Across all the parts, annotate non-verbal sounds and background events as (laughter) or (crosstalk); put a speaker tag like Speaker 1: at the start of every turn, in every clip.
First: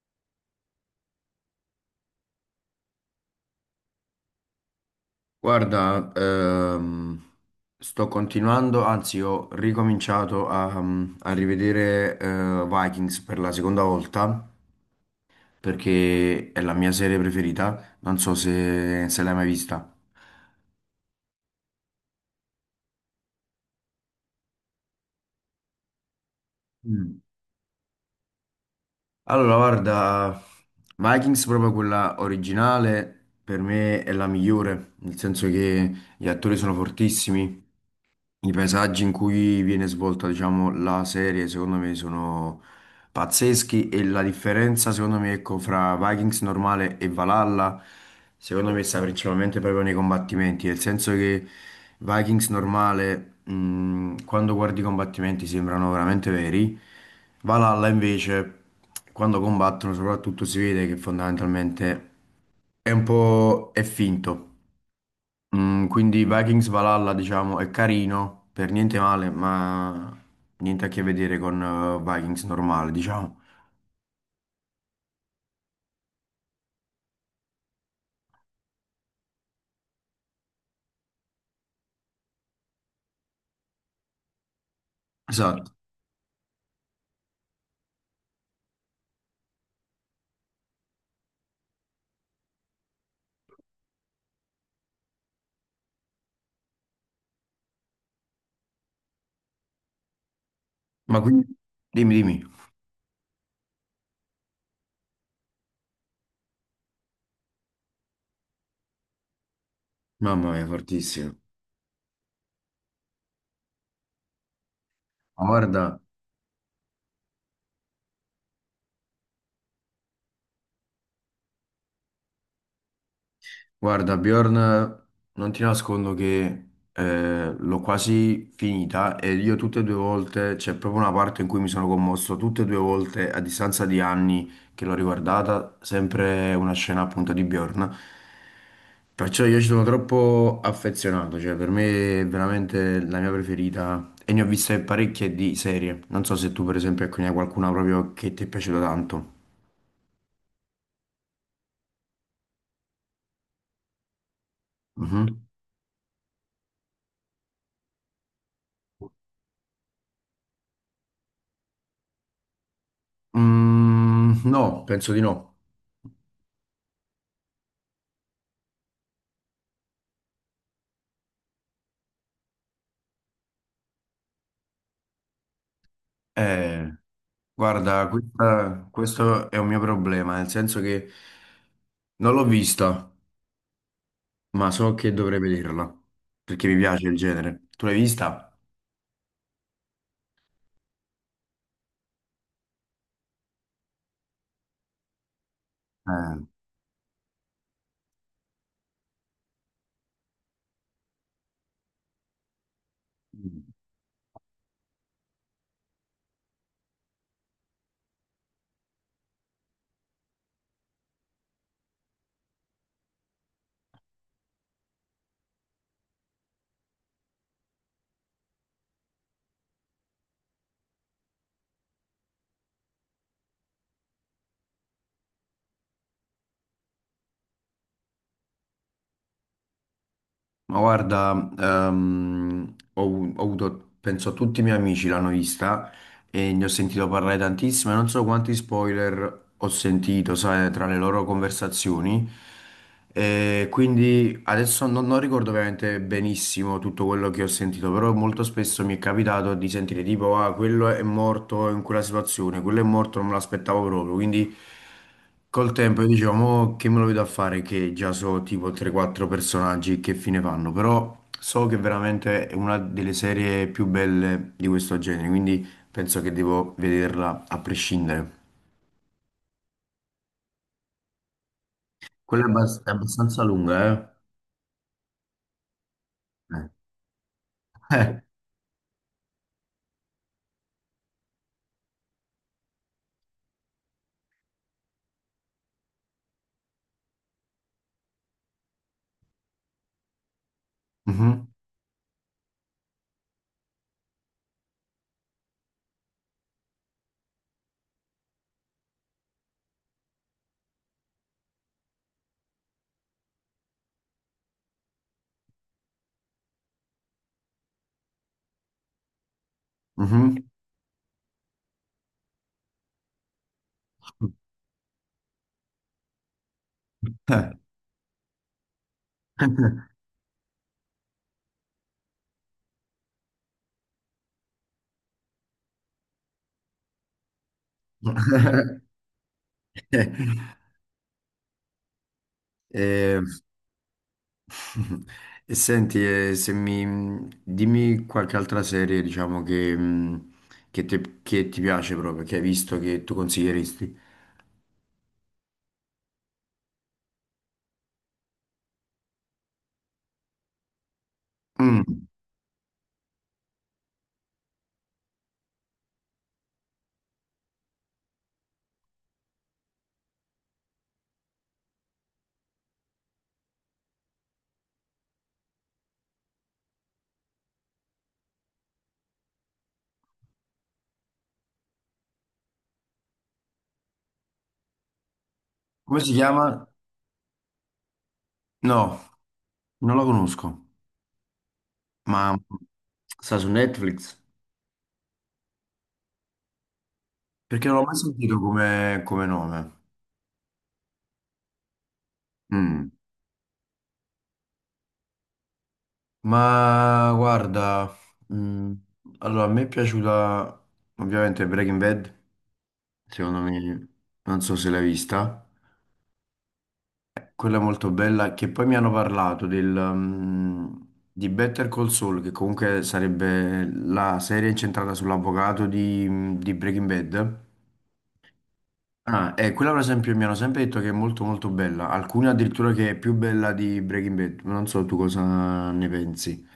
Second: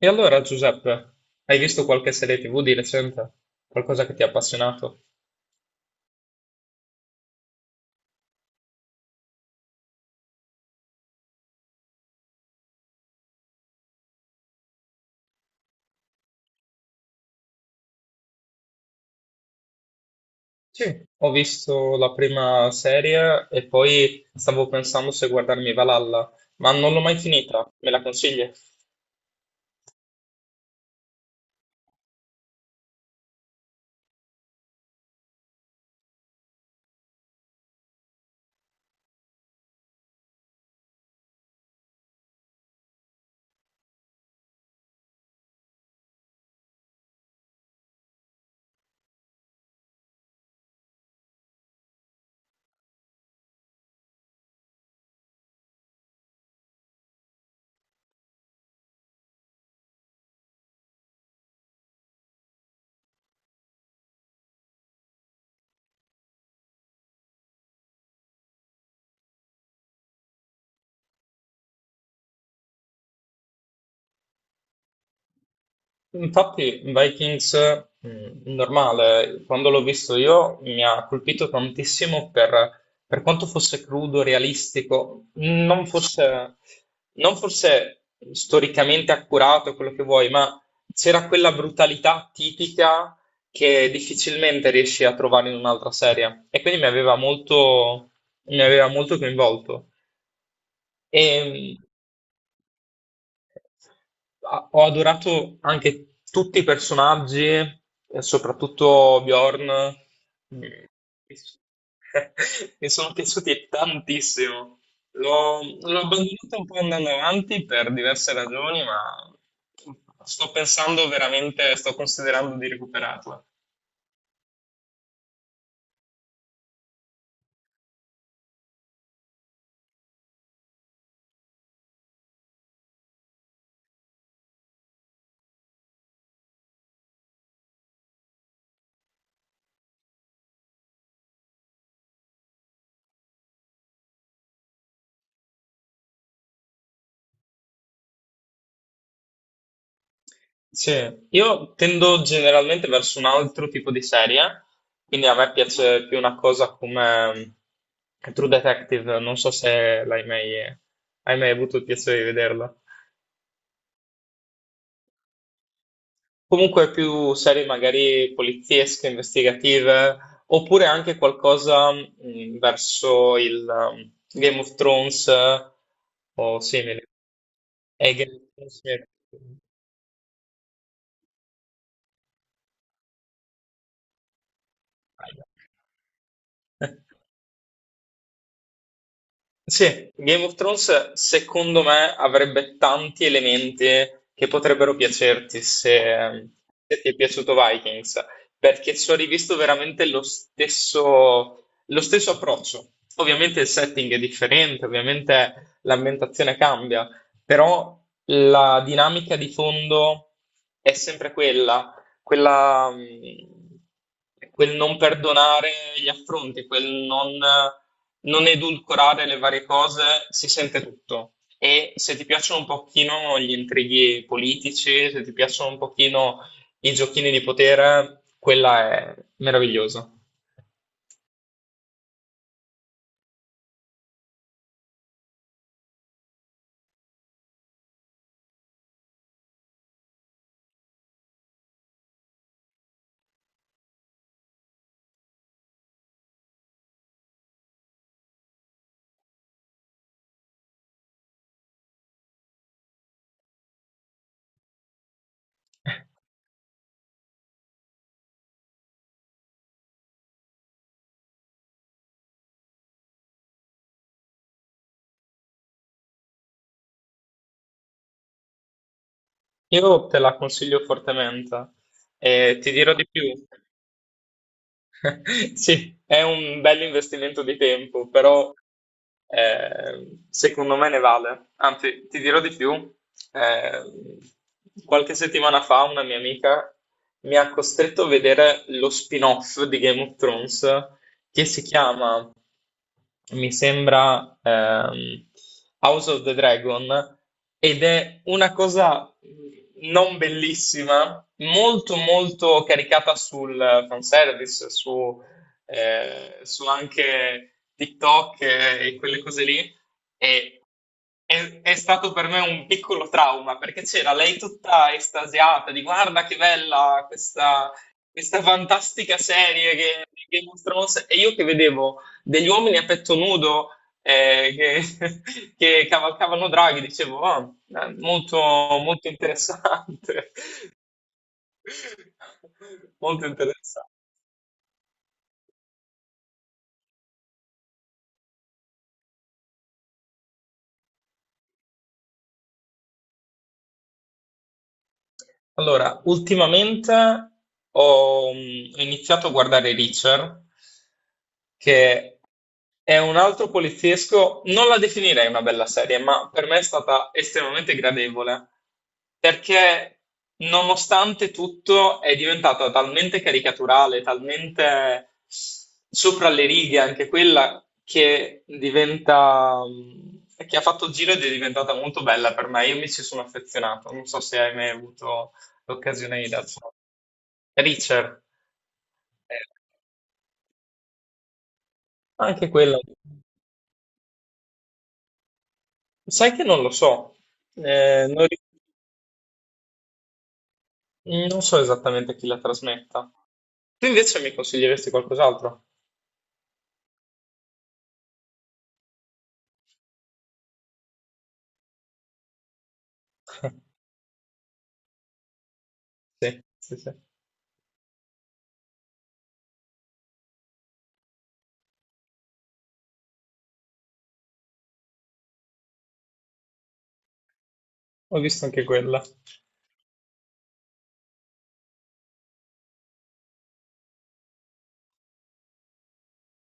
Speaker 1: E allora, Giuseppe, hai visto qualche serie TV di recente? Qualcosa che ti ha appassionato?
Speaker 2: Guarda, sto continuando, anzi ho ricominciato a rivedere Vikings per la seconda volta perché è la mia serie preferita, non so se l'hai mai vista.
Speaker 1: Sì, ho visto la prima serie e poi stavo pensando se guardarmi Valhalla, ma non l'ho mai
Speaker 2: Mm.
Speaker 1: finita. Me la consigli?
Speaker 2: Allora, guarda, Vikings proprio quella originale per me è la migliore, nel senso che gli attori sono fortissimi. I paesaggi in cui viene svolta, diciamo, la serie, secondo me, sono pazzeschi, e la differenza, secondo me, ecco, fra Vikings normale e Valhalla, secondo me, sta principalmente proprio nei combattimenti, nel senso che Vikings normale, quando guardi i combattimenti, sembrano veramente veri. Valhalla, invece, quando combattono, soprattutto si vede che fondamentalmente è un po' è finto. Mm, quindi Vikings Valhalla, diciamo, è carino, per niente male, ma niente a che vedere con Vikings normale, diciamo.
Speaker 1: Infatti, Vikings, normale, quando l'ho visto io mi ha colpito tantissimo per quanto fosse crudo, realistico,
Speaker 2: Esatto.
Speaker 1: non fosse storicamente accurato quello che vuoi, ma c'era quella brutalità tipica che difficilmente riesci a trovare in un'altra serie. E quindi mi aveva molto coinvolto.
Speaker 2: Ma quindi,
Speaker 1: E,
Speaker 2: dimmi, dimmi.
Speaker 1: Ah, ho adorato anche tutti i personaggi, e soprattutto Bjorn.
Speaker 2: Mamma
Speaker 1: Mm.
Speaker 2: mia, fortissimo.
Speaker 1: (laughs) Mi sono piaciuti tantissimo.
Speaker 2: Ma
Speaker 1: L'ho
Speaker 2: guarda,
Speaker 1: l'ho abbandonato un po' andando avanti per diverse ragioni, ma sto pensando veramente, sto considerando di recuperarla.
Speaker 2: Guarda, Bjorn, non ti nascondo che l'ho quasi finita e io tutte e due volte, c'è proprio una parte in cui mi sono commosso, tutte e due volte a distanza di anni che l'ho riguardata, sempre una scena appunto di Bjorn. Perciò io ci sono troppo affezionato, cioè per me è veramente la mia preferita e ne ho viste parecchie di serie. Non so se tu per esempio ecco, ne hai qualcuna proprio che ti è piaciuta tanto.
Speaker 1: Sì, io tendo generalmente verso un altro tipo di serie, quindi a
Speaker 2: Mhm.
Speaker 1: me piace più una cosa come True Detective, non so se l'hai mai, hai mai avuto il piacere di vederla.
Speaker 2: Mm, no, penso di no.
Speaker 1: Comunque più serie magari poliziesche, investigative, oppure anche qualcosa verso il Game of Thrones, o
Speaker 2: Eh,
Speaker 1: simili.
Speaker 2: guarda,
Speaker 1: Game of Thrones
Speaker 2: questo è
Speaker 1: mi
Speaker 2: un mio problema, nel senso che non l'ho vista, ma so che dovrei vederla, perché mi
Speaker 1: è-
Speaker 2: piace il genere. Tu l'hai vista?
Speaker 1: Sì, Game of Thrones secondo me avrebbe tanti elementi che potrebbero piacerti
Speaker 2: Eh,
Speaker 1: se, se ti è piaciuto Vikings, perché ci ho rivisto veramente lo stesso approccio. Ovviamente il setting è differente, ovviamente l'ambientazione cambia, però la dinamica di fondo è sempre quella. Quel non perdonare gli affronti, quel non edulcorare le varie cose, si sente tutto. E se ti piacciono un pochino gli intrighi politici, se ti piacciono un pochino i giochini di potere, quella è meravigliosa.
Speaker 2: Ma guarda, ehm, ho, ho avuto, penso tutti i miei amici l'hanno vista, e ne ho sentito parlare tantissimo e non so quanti spoiler ho sentito, sai, tra le loro conversazioni. E quindi adesso non ricordo veramente benissimo tutto quello che ho sentito, però molto spesso mi è capitato di sentire tipo, ah, quello è morto in quella situazione, quello è morto, non me l'aspettavo proprio. Quindi col tempo io dicevo, mo che me lo vedo a fare che già so tipo 3-4 personaggi che fine fanno, però so che veramente è una delle serie più belle di questo genere, quindi penso che devo vederla a prescindere.
Speaker 1: Io te la consiglio fortemente
Speaker 2: Quella è,
Speaker 1: e ti
Speaker 2: è
Speaker 1: dirò di più.
Speaker 2: abbastanza lunga,
Speaker 1: (laughs) Sì, è un
Speaker 2: eh?
Speaker 1: bel investimento di
Speaker 2: Eh.
Speaker 1: tempo,
Speaker 2: Eh.
Speaker 1: però secondo me ne vale. Anzi, ti dirò di più. eh, Qualche settimana fa una mia amica mi ha costretto a vedere lo spin-off di Game of Thrones che
Speaker 2: Mhm.
Speaker 1: si chiama, mi sembra, House of the Dragon ed è una cosa non bellissima, molto molto caricata sul fanservice, su, su anche TikTok e quelle cose lì.
Speaker 2: Mhm.
Speaker 1: E è stato per me un piccolo trauma perché c'era lei tutta estasiata di guarda che bella
Speaker 2: Eh.
Speaker 1: questa fantastica serie e io che vedevo degli uomini a petto nudo eh, che, (laughs) che cavalcavano draghi, dicevo, "Ah, molto,
Speaker 2: (laughs)
Speaker 1: molto interessante, (laughs)
Speaker 2: Eh,
Speaker 1: molto interessante."
Speaker 2: (laughs) e senti, se mi, dimmi qualche altra serie, diciamo, che, che ti piace proprio, che hai visto, che tu consiglieresti.
Speaker 1: Allora, ultimamente ho iniziato a guardare Reacher,
Speaker 2: Mm.
Speaker 1: che è un altro poliziesco, non la definirei una bella serie, ma per me è stata estremamente gradevole, perché nonostante tutto è diventata talmente caricaturale, talmente sopra le righe anche quella, che diventa, che ha fatto il giro ed è diventata molto bella per me. Io mi ci sono affezionato, non so se hai mai avuto
Speaker 2: Come si
Speaker 1: l'occasione di
Speaker 2: chiama?
Speaker 1: Dudson. Richard,
Speaker 2: No,
Speaker 1: eh,
Speaker 2: non la conosco, ma
Speaker 1: anche quella,
Speaker 2: sta su Netflix?
Speaker 1: sai che non lo so.
Speaker 2: Perché non l'ho mai
Speaker 1: Eh, non,
Speaker 2: sentito
Speaker 1: ri-
Speaker 2: come, come nome.
Speaker 1: Non so esattamente chi la
Speaker 2: Mm.
Speaker 1: trasmetta. Tu invece mi consiglieresti qualcos'altro?
Speaker 2: Ma guarda, mm, allora a me è piaciuta ovviamente Breaking Bad, secondo
Speaker 1: (laughs)
Speaker 2: me, non so se l'hai vista,
Speaker 1: Sì, sì, sì,
Speaker 2: quella è molto bella, che poi mi hanno parlato di Better Call Saul, che comunque sarebbe la serie incentrata sull'avvocato di Breaking Bad.
Speaker 1: ho visto anche quella.
Speaker 2: Ah, e quella per esempio mi hanno sempre detto che è molto molto bella, alcune addirittura che è più bella di Breaking Bad, non so tu cosa ne pensi.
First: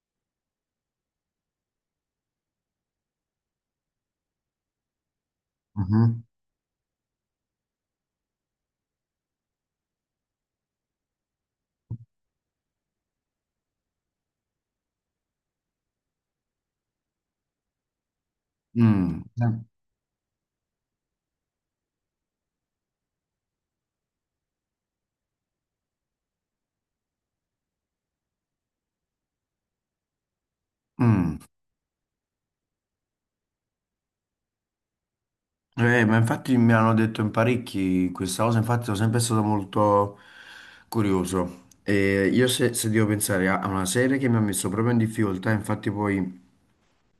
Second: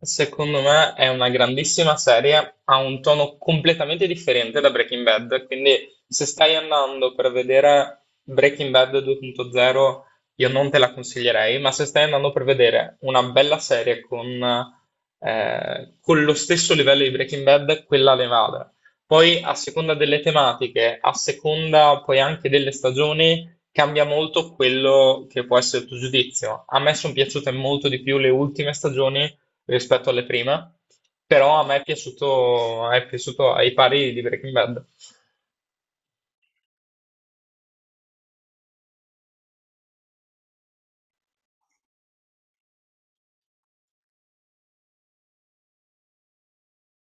Speaker 1: Secondo me è una grandissima serie, ha un tono completamente differente da Breaking Bad, quindi
Speaker 2: Mhm.
Speaker 1: se stai andando per vedere Breaking Bad 2.0 io non te la consiglierei, ma se stai andando per vedere una bella serie con lo stesso livello di Breaking Bad, quella le vale.
Speaker 2: Mm.
Speaker 1: Poi a seconda delle tematiche, a seconda poi anche delle stagioni, cambia molto quello che può essere il tuo giudizio. A me sono piaciute molto di più le ultime stagioni rispetto alle prime,
Speaker 2: Mm.
Speaker 1: però a me è piaciuto ai pari di Breaking Bad.
Speaker 2: Ma infatti mi hanno detto in parecchi questa cosa, infatti sono sempre stato molto curioso. E io se devo pensare a una serie che mi ha messo proprio in difficoltà, infatti poi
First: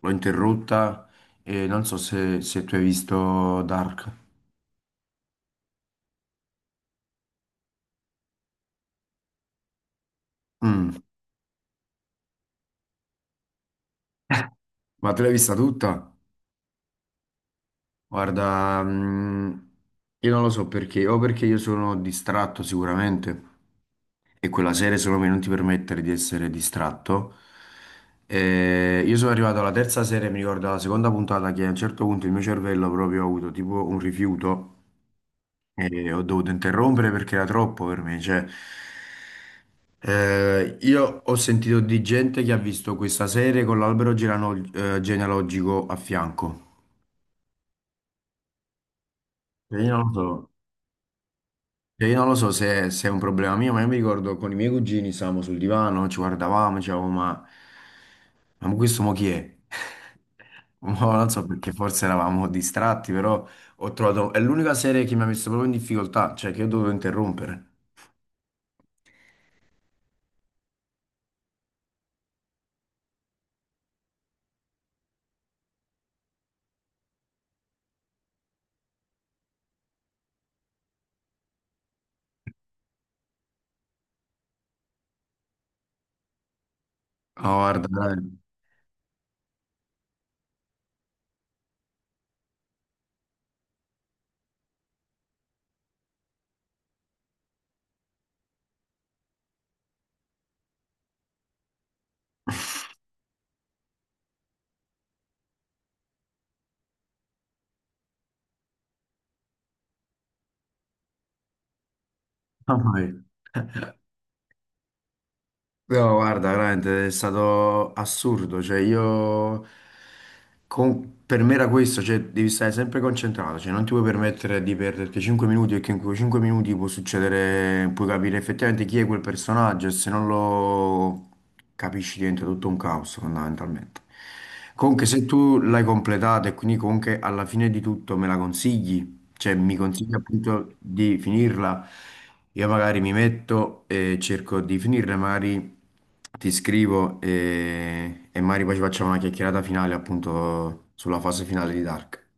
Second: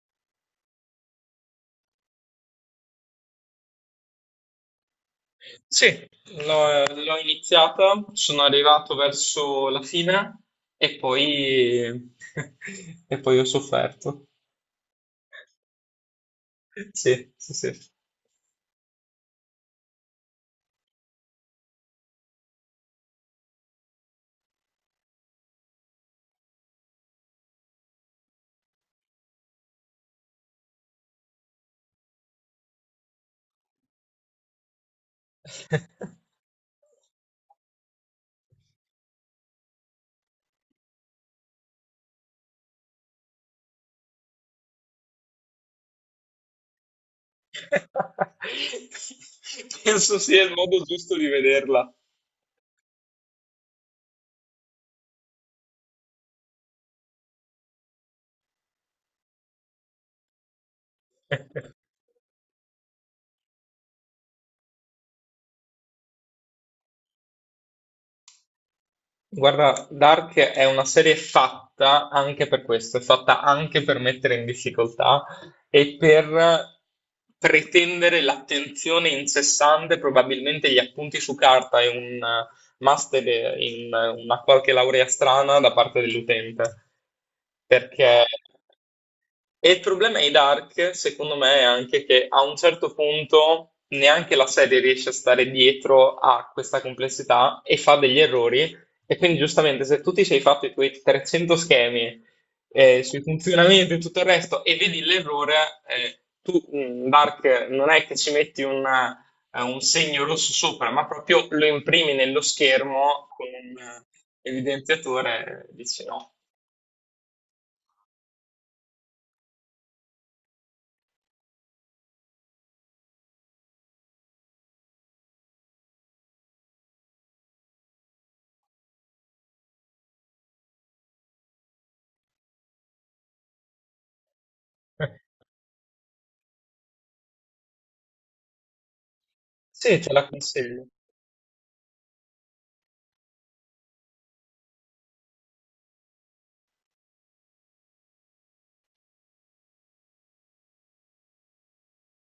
Speaker 2: l'ho interrotta e non so se tu hai visto Dark.
Speaker 1: Sì, l'ho iniziata, sono arrivato verso la fine
Speaker 2: Mm.
Speaker 1: e poi, (laughs) e poi ho sofferto.
Speaker 2: Ma te l'hai vista tutta?
Speaker 1: Sì, sì, sì.
Speaker 2: Guarda, mm, io non lo so perché, o perché io sono distratto sicuramente. E quella serie secondo me non ti permettere di essere distratto. Io sono arrivato alla terza serie, mi ricordo la seconda puntata, che a un certo punto il mio cervello proprio ha avuto tipo un rifiuto
Speaker 1: (laughs)
Speaker 2: e ho dovuto interrompere perché era troppo per me. Cioè, io ho sentito di gente che ha visto questa serie con l'albero genealogico a fianco. E io non lo
Speaker 1: Penso sia
Speaker 2: so.
Speaker 1: il modo giusto di vederla.
Speaker 2: E io non lo so se è un problema mio, ma io mi ricordo con i miei cugini stavamo sul divano, ci guardavamo, dicevamo, ma questo mo chi è? (laughs) Mo non so
Speaker 1: (laughs)
Speaker 2: perché forse eravamo distratti, però ho trovato... È l'unica serie che mi ha messo proprio in difficoltà, cioè che ho dovuto interrompere.
Speaker 1: Guarda, Dark è una serie fatta anche per questo, è fatta anche per mettere in difficoltà e per pretendere l'attenzione incessante, probabilmente gli appunti su carta e un master in una qualche laurea strana da parte dell'utente.
Speaker 2: Oh, guarda,
Speaker 1: Perché
Speaker 2: dai.
Speaker 1: e il problema di Dark, secondo me, è anche che a un certo punto neanche la serie riesce a stare dietro a questa complessità e fa degli errori. E quindi, giustamente, se tu ti sei fatto i tuoi 300 schemi sui funzionamenti e tutto il resto e vedi l'errore, tu, Dark, non è che ci metti un segno rosso sopra, ma proprio lo imprimi nello
Speaker 2: (laughs) Mamma
Speaker 1: schermo con un
Speaker 2: mia.
Speaker 1: evidenziatore e dici
Speaker 2: No,
Speaker 1: no.
Speaker 2: guarda, veramente è stato assurdo, cioè io, per me era questo, cioè devi stare sempre concentrato, cioè non ti puoi permettere di perderti 5 minuti perché in quei 5 minuti può succedere, puoi capire effettivamente chi è quel personaggio e se non lo capisci diventa tutto un caos fondamentalmente. Comunque se
Speaker 1: (laughs)
Speaker 2: tu l'hai completato e quindi comunque alla fine di tutto me la consigli, cioè mi
Speaker 1: Sì, ce
Speaker 2: consiglia
Speaker 1: la
Speaker 2: appunto
Speaker 1: consiglio.
Speaker 2: di finirla, io magari mi metto e cerco di finirla, magari ti scrivo e magari poi ci facciamo una chiacchierata finale appunto sulla fase finale di Dark,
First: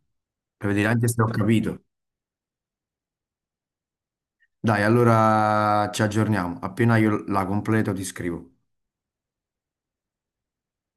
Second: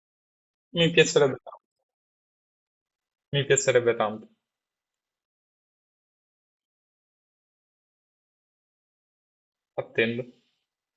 Speaker 2: per vedere
Speaker 1: Mi
Speaker 2: anche se ho
Speaker 1: piacerebbe
Speaker 2: capito.
Speaker 1: Tanto,
Speaker 2: Dai, allora ci aggiorniamo, appena io la completo ti scrivo.
Speaker 1: attendo.